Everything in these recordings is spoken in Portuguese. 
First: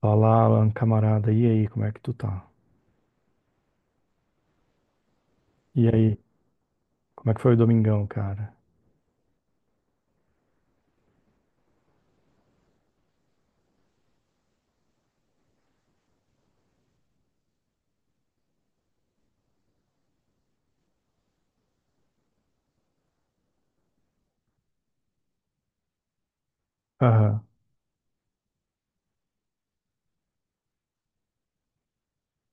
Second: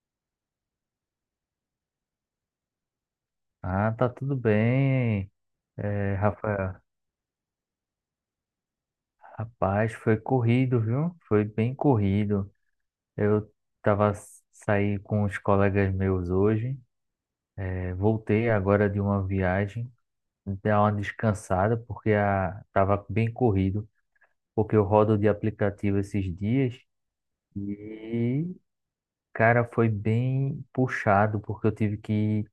Fala, Alan, camarada. E aí, como é que tu tá? Ah, tá tudo bem, E aí, Rafael. como é que foi o domingão, cara? Rapaz, foi corrido, viu? Foi bem corrido. Eu saí com os colegas meus hoje. Voltei agora de uma viagem, dar uma descansada porque tava bem corrido, porque eu rodo de aplicativo esses dias Aham. e cara, foi bem puxado porque eu tive que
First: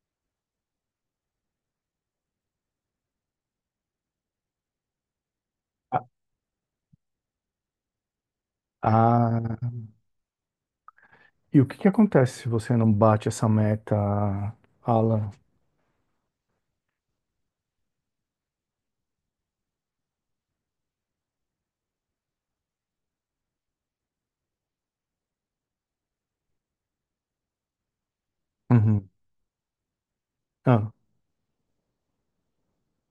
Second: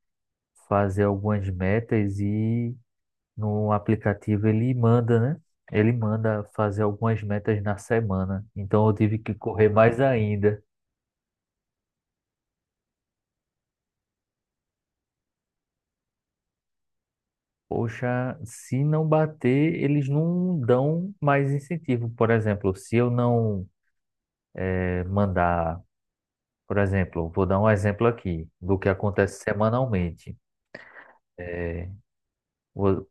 fazer algumas metas e no aplicativo ele manda, né? Ele Ah, manda fazer algumas metas na semana. Então eu tive que ah, correr mais ainda. e o que que acontece se você não bate essa meta, Alan? Poxa, se não bater, eles não dão mais incentivo. Por exemplo, se eu não mandar, por exemplo, vou dar um exemplo aqui do que Uhum. acontece semanalmente. Ah, É, Vo-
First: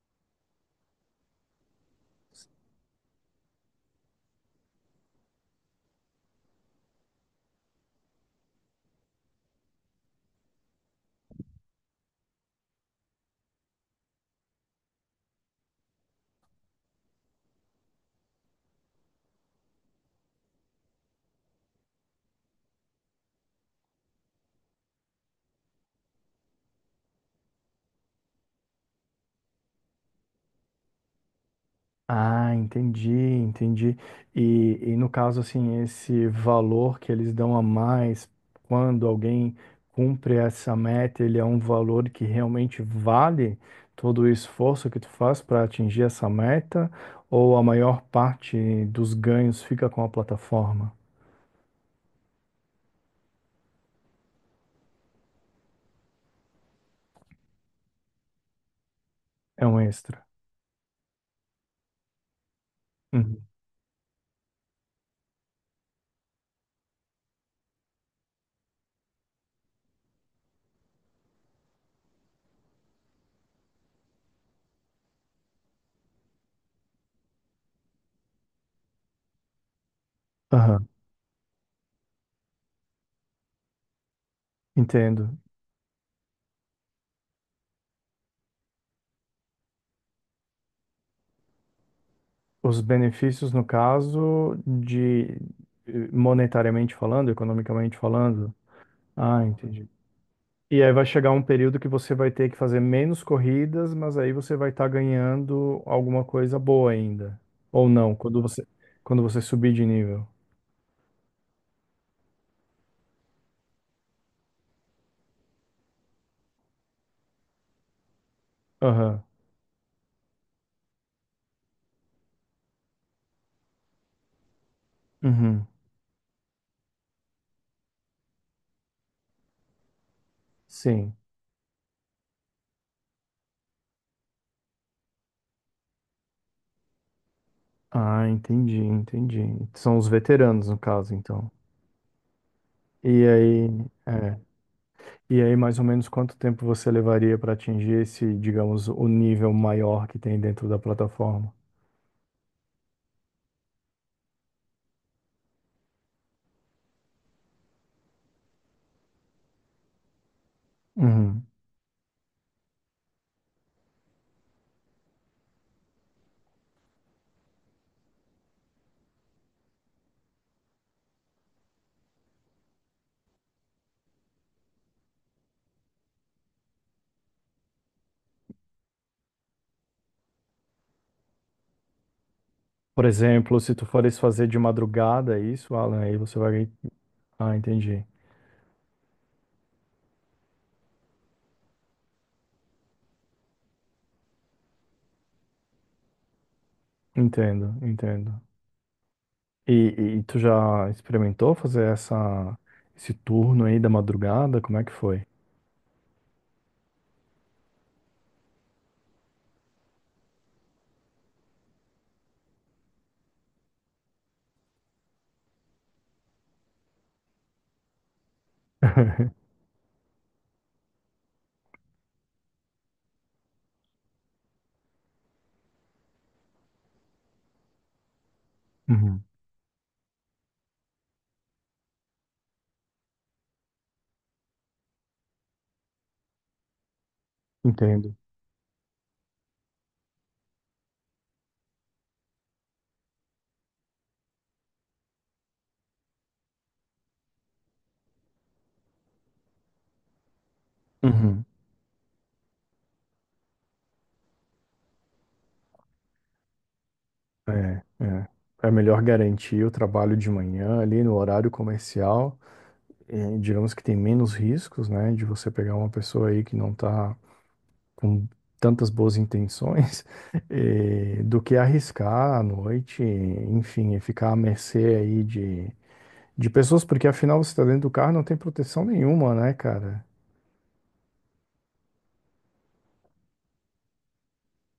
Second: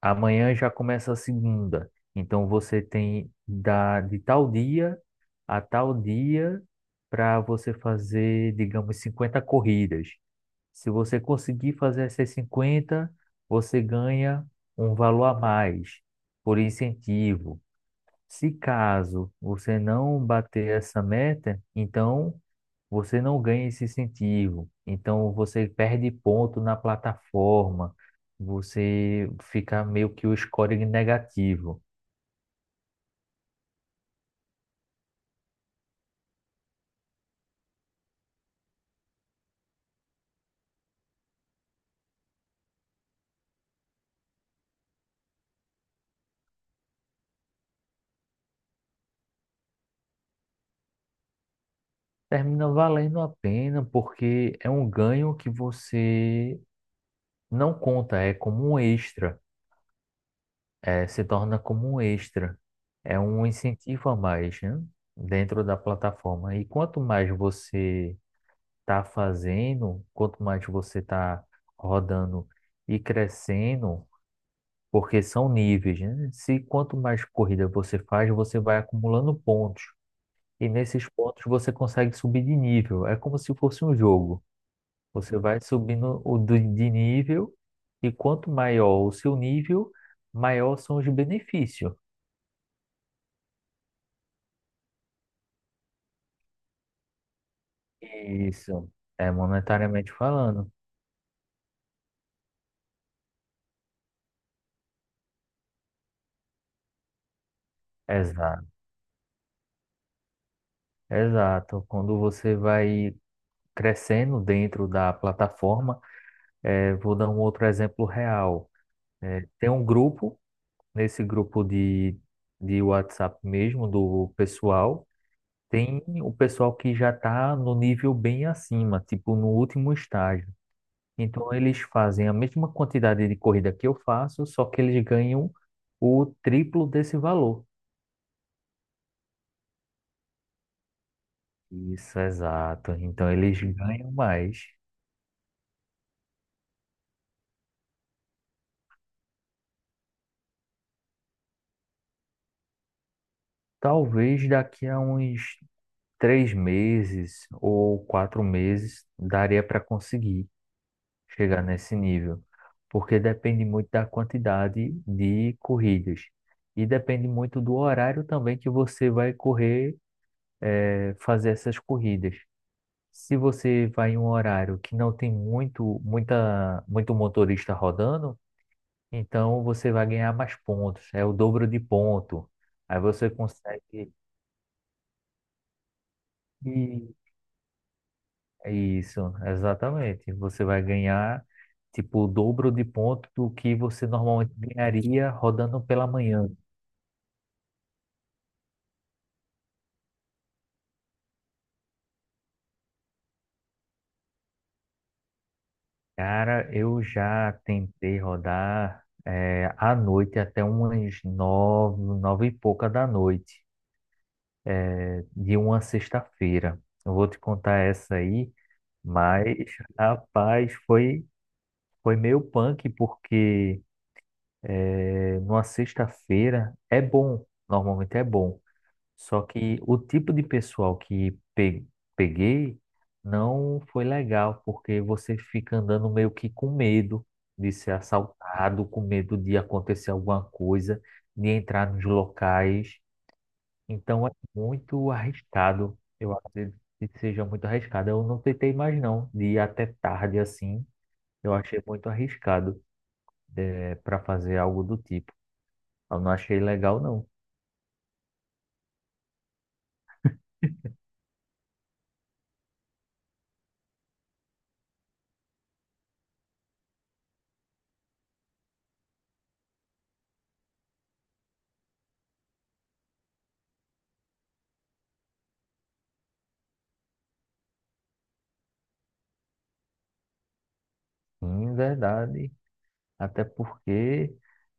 Amanhã já começa a segunda. Então você tem de tal dia a tal dia para você fazer, digamos, 50 corridas. Se você conseguir fazer essas 50, você ganha um valor a mais por incentivo. Se caso você não bater essa meta, então você não ganha esse incentivo. Então você perde ponto na plataforma, você fica meio que o scoring negativo. Entendi, entendi. E no caso, assim, esse valor que eles dão a mais quando alguém cumpre essa meta, ele é um valor que realmente vale todo o esforço que tu faz para atingir essa meta, ou a maior parte dos ganhos fica com a plataforma? Termina valendo a pena porque é um ganho que você não conta, é como um extra, É um extra. Se torna como um extra, é Uhum. um incentivo a mais, né, dentro da plataforma. E quanto mais você está fazendo, quanto mais você está rodando e crescendo, porque são níveis, né? Se quanto mais corrida você faz, você vai acumulando pontos. E Aham, nesses pontos você consegue subir de nível. É como se fosse um jogo. Você entendo. vai subindo o de nível e quanto maior o seu nível, maior são os benefícios. Os benefícios, no caso, de monetariamente falando, economicamente falando. Isso, é Ah, entendi. monetariamente falando. E aí vai chegar um período que você vai ter que fazer menos corridas, mas aí você vai estar ganhando alguma coisa boa ainda. Ou não, Exato, quando você subir de nível. exato. Quando você vai crescendo dentro da plataforma, vou dar um outro exemplo real. Aham. Tem um grupo, nesse grupo de WhatsApp mesmo, do pessoal, Uhum. tem o pessoal que já está no nível bem acima, tipo no último estágio. Sim. Então eles fazem a mesma quantidade de corrida que eu faço, só que eles ganham o triplo desse valor. Ah, entendi, entendi. São os veteranos, no caso, então. Isso, exato. E Então eles aí, ganham é. mais. E aí, mais ou menos quanto tempo você levaria para atingir esse, digamos, o nível maior que tem dentro da plataforma? Talvez daqui a uns 3 meses ou 4 meses daria para conseguir Uhum. chegar nesse nível, porque depende muito da quantidade de corridas e depende muito do horário também que você vai correr, fazer essas corridas. Se você vai em um horário que não tem muito, muita, muito motorista rodando, então você vai ganhar mais pontos. É o dobro de ponto. Aí Por você exemplo, se tu consegue. fores fazer de madrugada é isso, Alan, aí você vai. E- Ah, entendi. é isso, exatamente. Você vai ganhar tipo o dobro de ponto do que você normalmente ganharia rodando pela manhã. Entendo, entendo. E, e tu já experimentou fazer esse turno aí da madrugada? Como é que foi? Cara, eu já tentei rodar à noite até umas nove e pouca da noite. De uma sexta-feira. Eu vou te contar essa aí, mas, rapaz, foi meio punk, porque numa sexta-feira é bom, normalmente é bom. Uhum, Só que o tipo de pessoal que peguei não foi legal, porque você fica andando meio que com medo de ser entendo. assaltado, com medo de acontecer alguma coisa, de entrar nos locais. Então é muito arriscado. Eu acredito que seja muito arriscado. Eu não tentei mais não, de ir até tarde assim. Uhum. Eu achei muito arriscado para fazer algo do tipo. Eu não achei legal não, É, é. É melhor garantir o trabalho de manhã ali no horário comercial. E digamos que tem menos riscos, né, de você pegar uma pessoa aí que não tá com tantas boas intenções, e do que arriscar à noite, enfim, e ficar à mercê aí de pessoas, porque afinal você está dentro do carro e não tem proteção nenhuma, né, cara? em verdade. Até porque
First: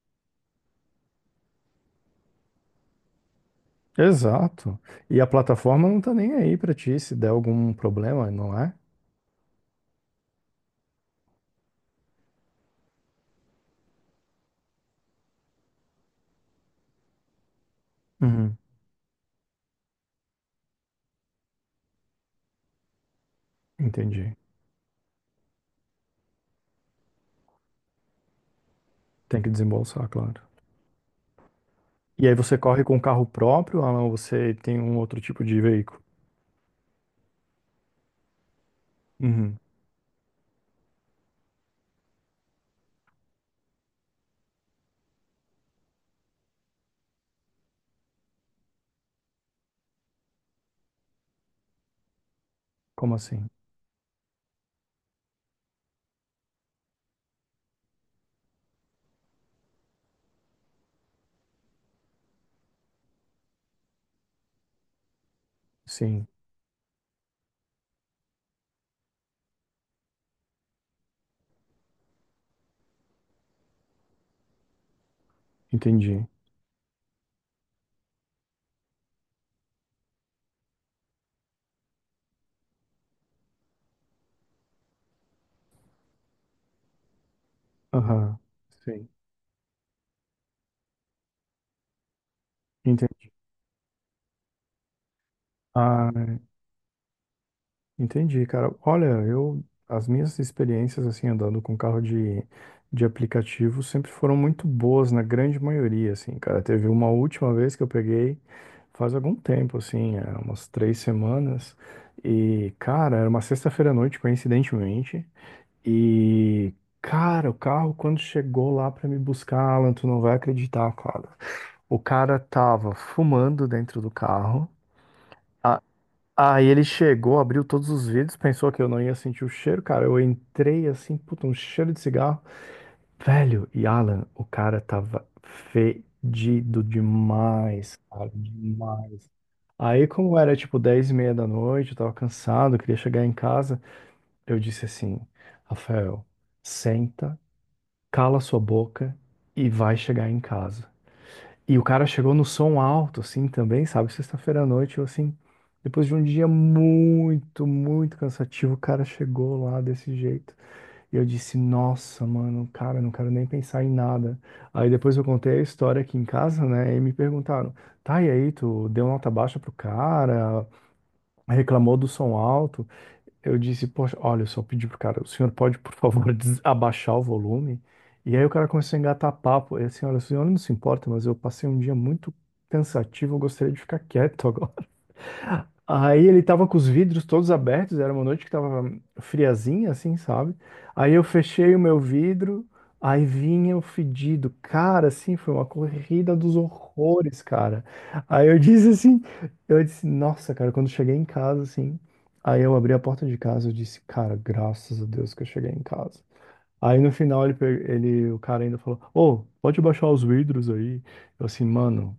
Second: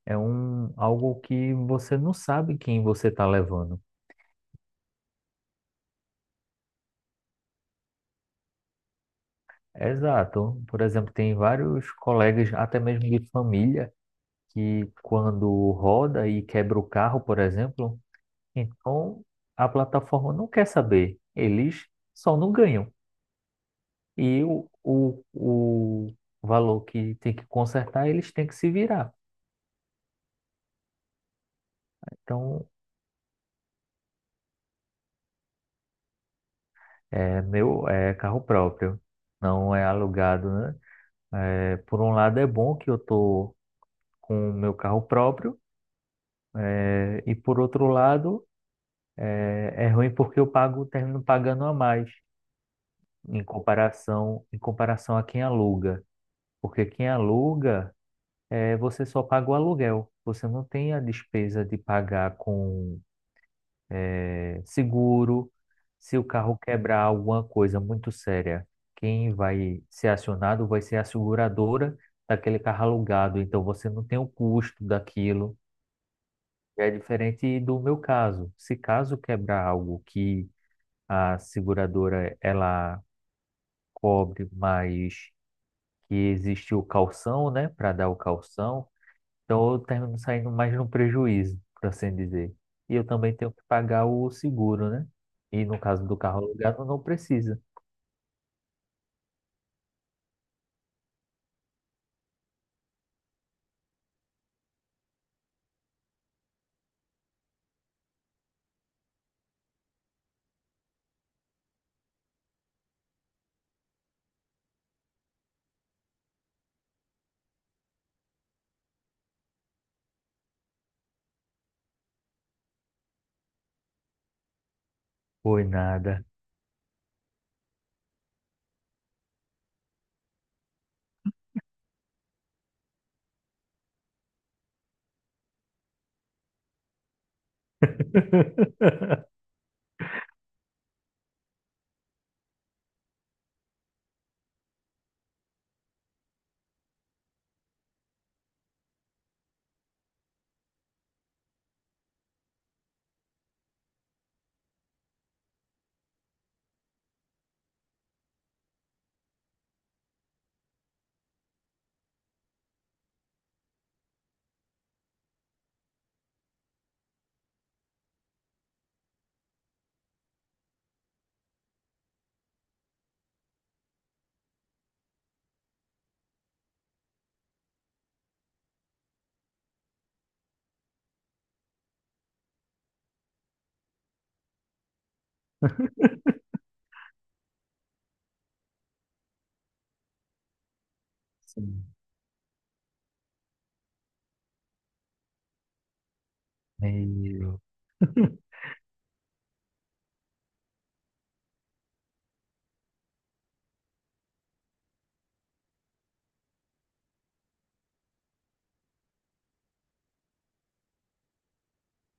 é um algo que você não sabe quem você está levando. Exato. E a plataforma não tá nem aí pra ti se der algum problema, não é? Exato. Por exemplo, tem vários colegas, até mesmo de família, que quando roda e quebra o carro, por exemplo. Uhum. Então, a plataforma não quer saber, eles só não ganham. Entendi. E o valor que tem que consertar, eles têm que se virar. Tem que desembolsar, claro. E aí você Então, corre com um carro próprio ou não, você tem um outro tipo de veículo? é meu, é carro próprio, Uhum. não é alugado, né? Por um lado é bom que eu tô com o meu carro próprio, e por outro lado é ruim porque eu pago, termino pagando a mais Como em assim? comparação, em comparação a quem aluga. Porque quem aluga você só paga o aluguel. Você não tem a despesa de pagar com seguro. Se o Sim, carro quebrar alguma coisa muito séria, quem vai ser acionado vai ser a seguradora daquele carro alugado. Então você não tem o custo daquilo. entendi. É diferente do meu caso. Se caso quebrar algo que a seguradora ela cobre, mas que existe o calção, né, para dar o Aham, calção. sim, Então eu termino saindo mais no prejuízo, por assim dizer. E eu entendi. também tenho que pagar o seguro, né? E no caso do carro Ah, alugado, não precisa. Entendi, cara. Olha, eu as minhas experiências assim andando com carro de aplicativo sempre foram muito boas na grande maioria, assim, cara. Teve uma última vez que eu peguei faz algum tempo, assim, é, umas três semanas. E, cara, era uma sexta-feira à noite, coincidentemente. E, cara, o carro quando chegou lá pra me buscar, Alan, tu não vai acreditar, cara. O cara tava fumando dentro do carro. Foi nada. Aí ele chegou, abriu todos os vidros, pensou que eu não ia sentir o cheiro, cara. Eu entrei assim, puta, um cheiro de cigarro. Velho, e Alan, o cara tava fedido demais, cara, demais. Aí, como era tipo 10 e meia da noite, eu tava cansado, eu queria chegar em casa, eu disse assim: Rafael, senta, cala sua boca e vai chegar em casa. E o cara chegou no som alto, assim, também, sabe? Sexta-feira à noite, eu, assim, depois de um dia muito, muito cansativo, o cara chegou lá desse jeito. E eu disse, nossa, mano, cara, não quero nem pensar em nada. Aí depois eu contei a história aqui em casa, né? E me perguntaram, tá, e aí, tu deu nota baixa pro cara, reclamou do som alto? Eu disse, poxa, olha, eu só pedi pro cara, o senhor pode, por favor, abaixar o volume? E aí o cara começou a engatar papo. E assim, olha, o senhor não se importa, mas eu passei um dia muito cansativo, eu gostaria de ficar quieto. Aí ele tava com os vidros todos abertos, era uma noite que tava friazinha, assim, sabe? Aí eu fechei o Sim. meu vidro, aí vinha o fedido. Cara, assim, foi uma corrida dos horrores, Meu, cara. Aí eu disse assim, eu disse, nossa, cara, quando eu cheguei em casa, assim, aí eu abri a porta de casa, eu disse, cara, graças a Deus que eu cheguei em casa. Aí no final o cara ainda falou, ô, pode baixar os vidros aí. Eu assim, mano,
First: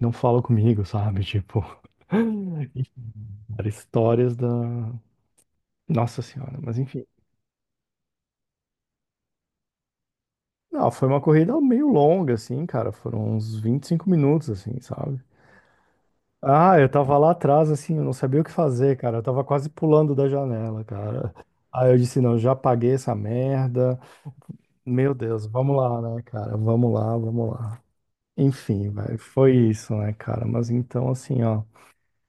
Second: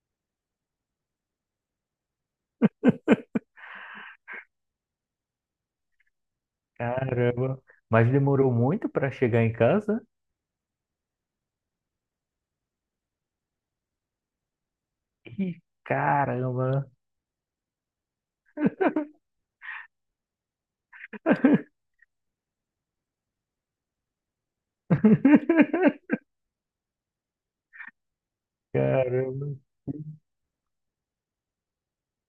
não fala comigo, sabe? Tipo. Cara, histórias da. Nossa Senhora, mas enfim. caramba. Mas demorou muito para chegar em casa? Não, foi uma corrida meio longa, assim, cara. Foram uns 25 minutos, assim, sabe? Ih, Ah, caramba. eu tava lá atrás, assim, eu não sabia o que fazer, cara. Eu tava quase pulando da janela, cara. Aí eu disse, não, já paguei essa merda. Meu Deus, vamos lá, né, cara? Vamos lá, vamos lá. Enfim, vai. Caramba. Foi isso, né, cara? Mas então, assim, ó,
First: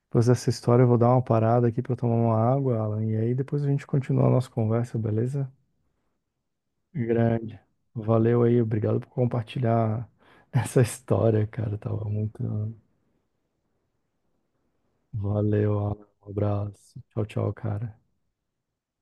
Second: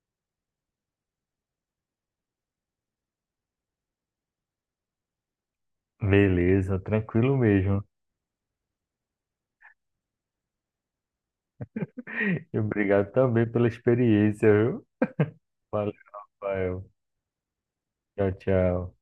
depois dessa história eu vou dar uma parada aqui pra eu tomar uma água, Alan, e aí depois a gente continua a nossa conversa, beleza? Beleza, tranquilo Grande. mesmo. Valeu aí, obrigado por compartilhar essa história, cara. Tava muito. E obrigado também pela experiência, viu? Valeu, Valeu, Alan. Um Rafael. abraço. Tchau, tchau, cara. Tchau, tchau.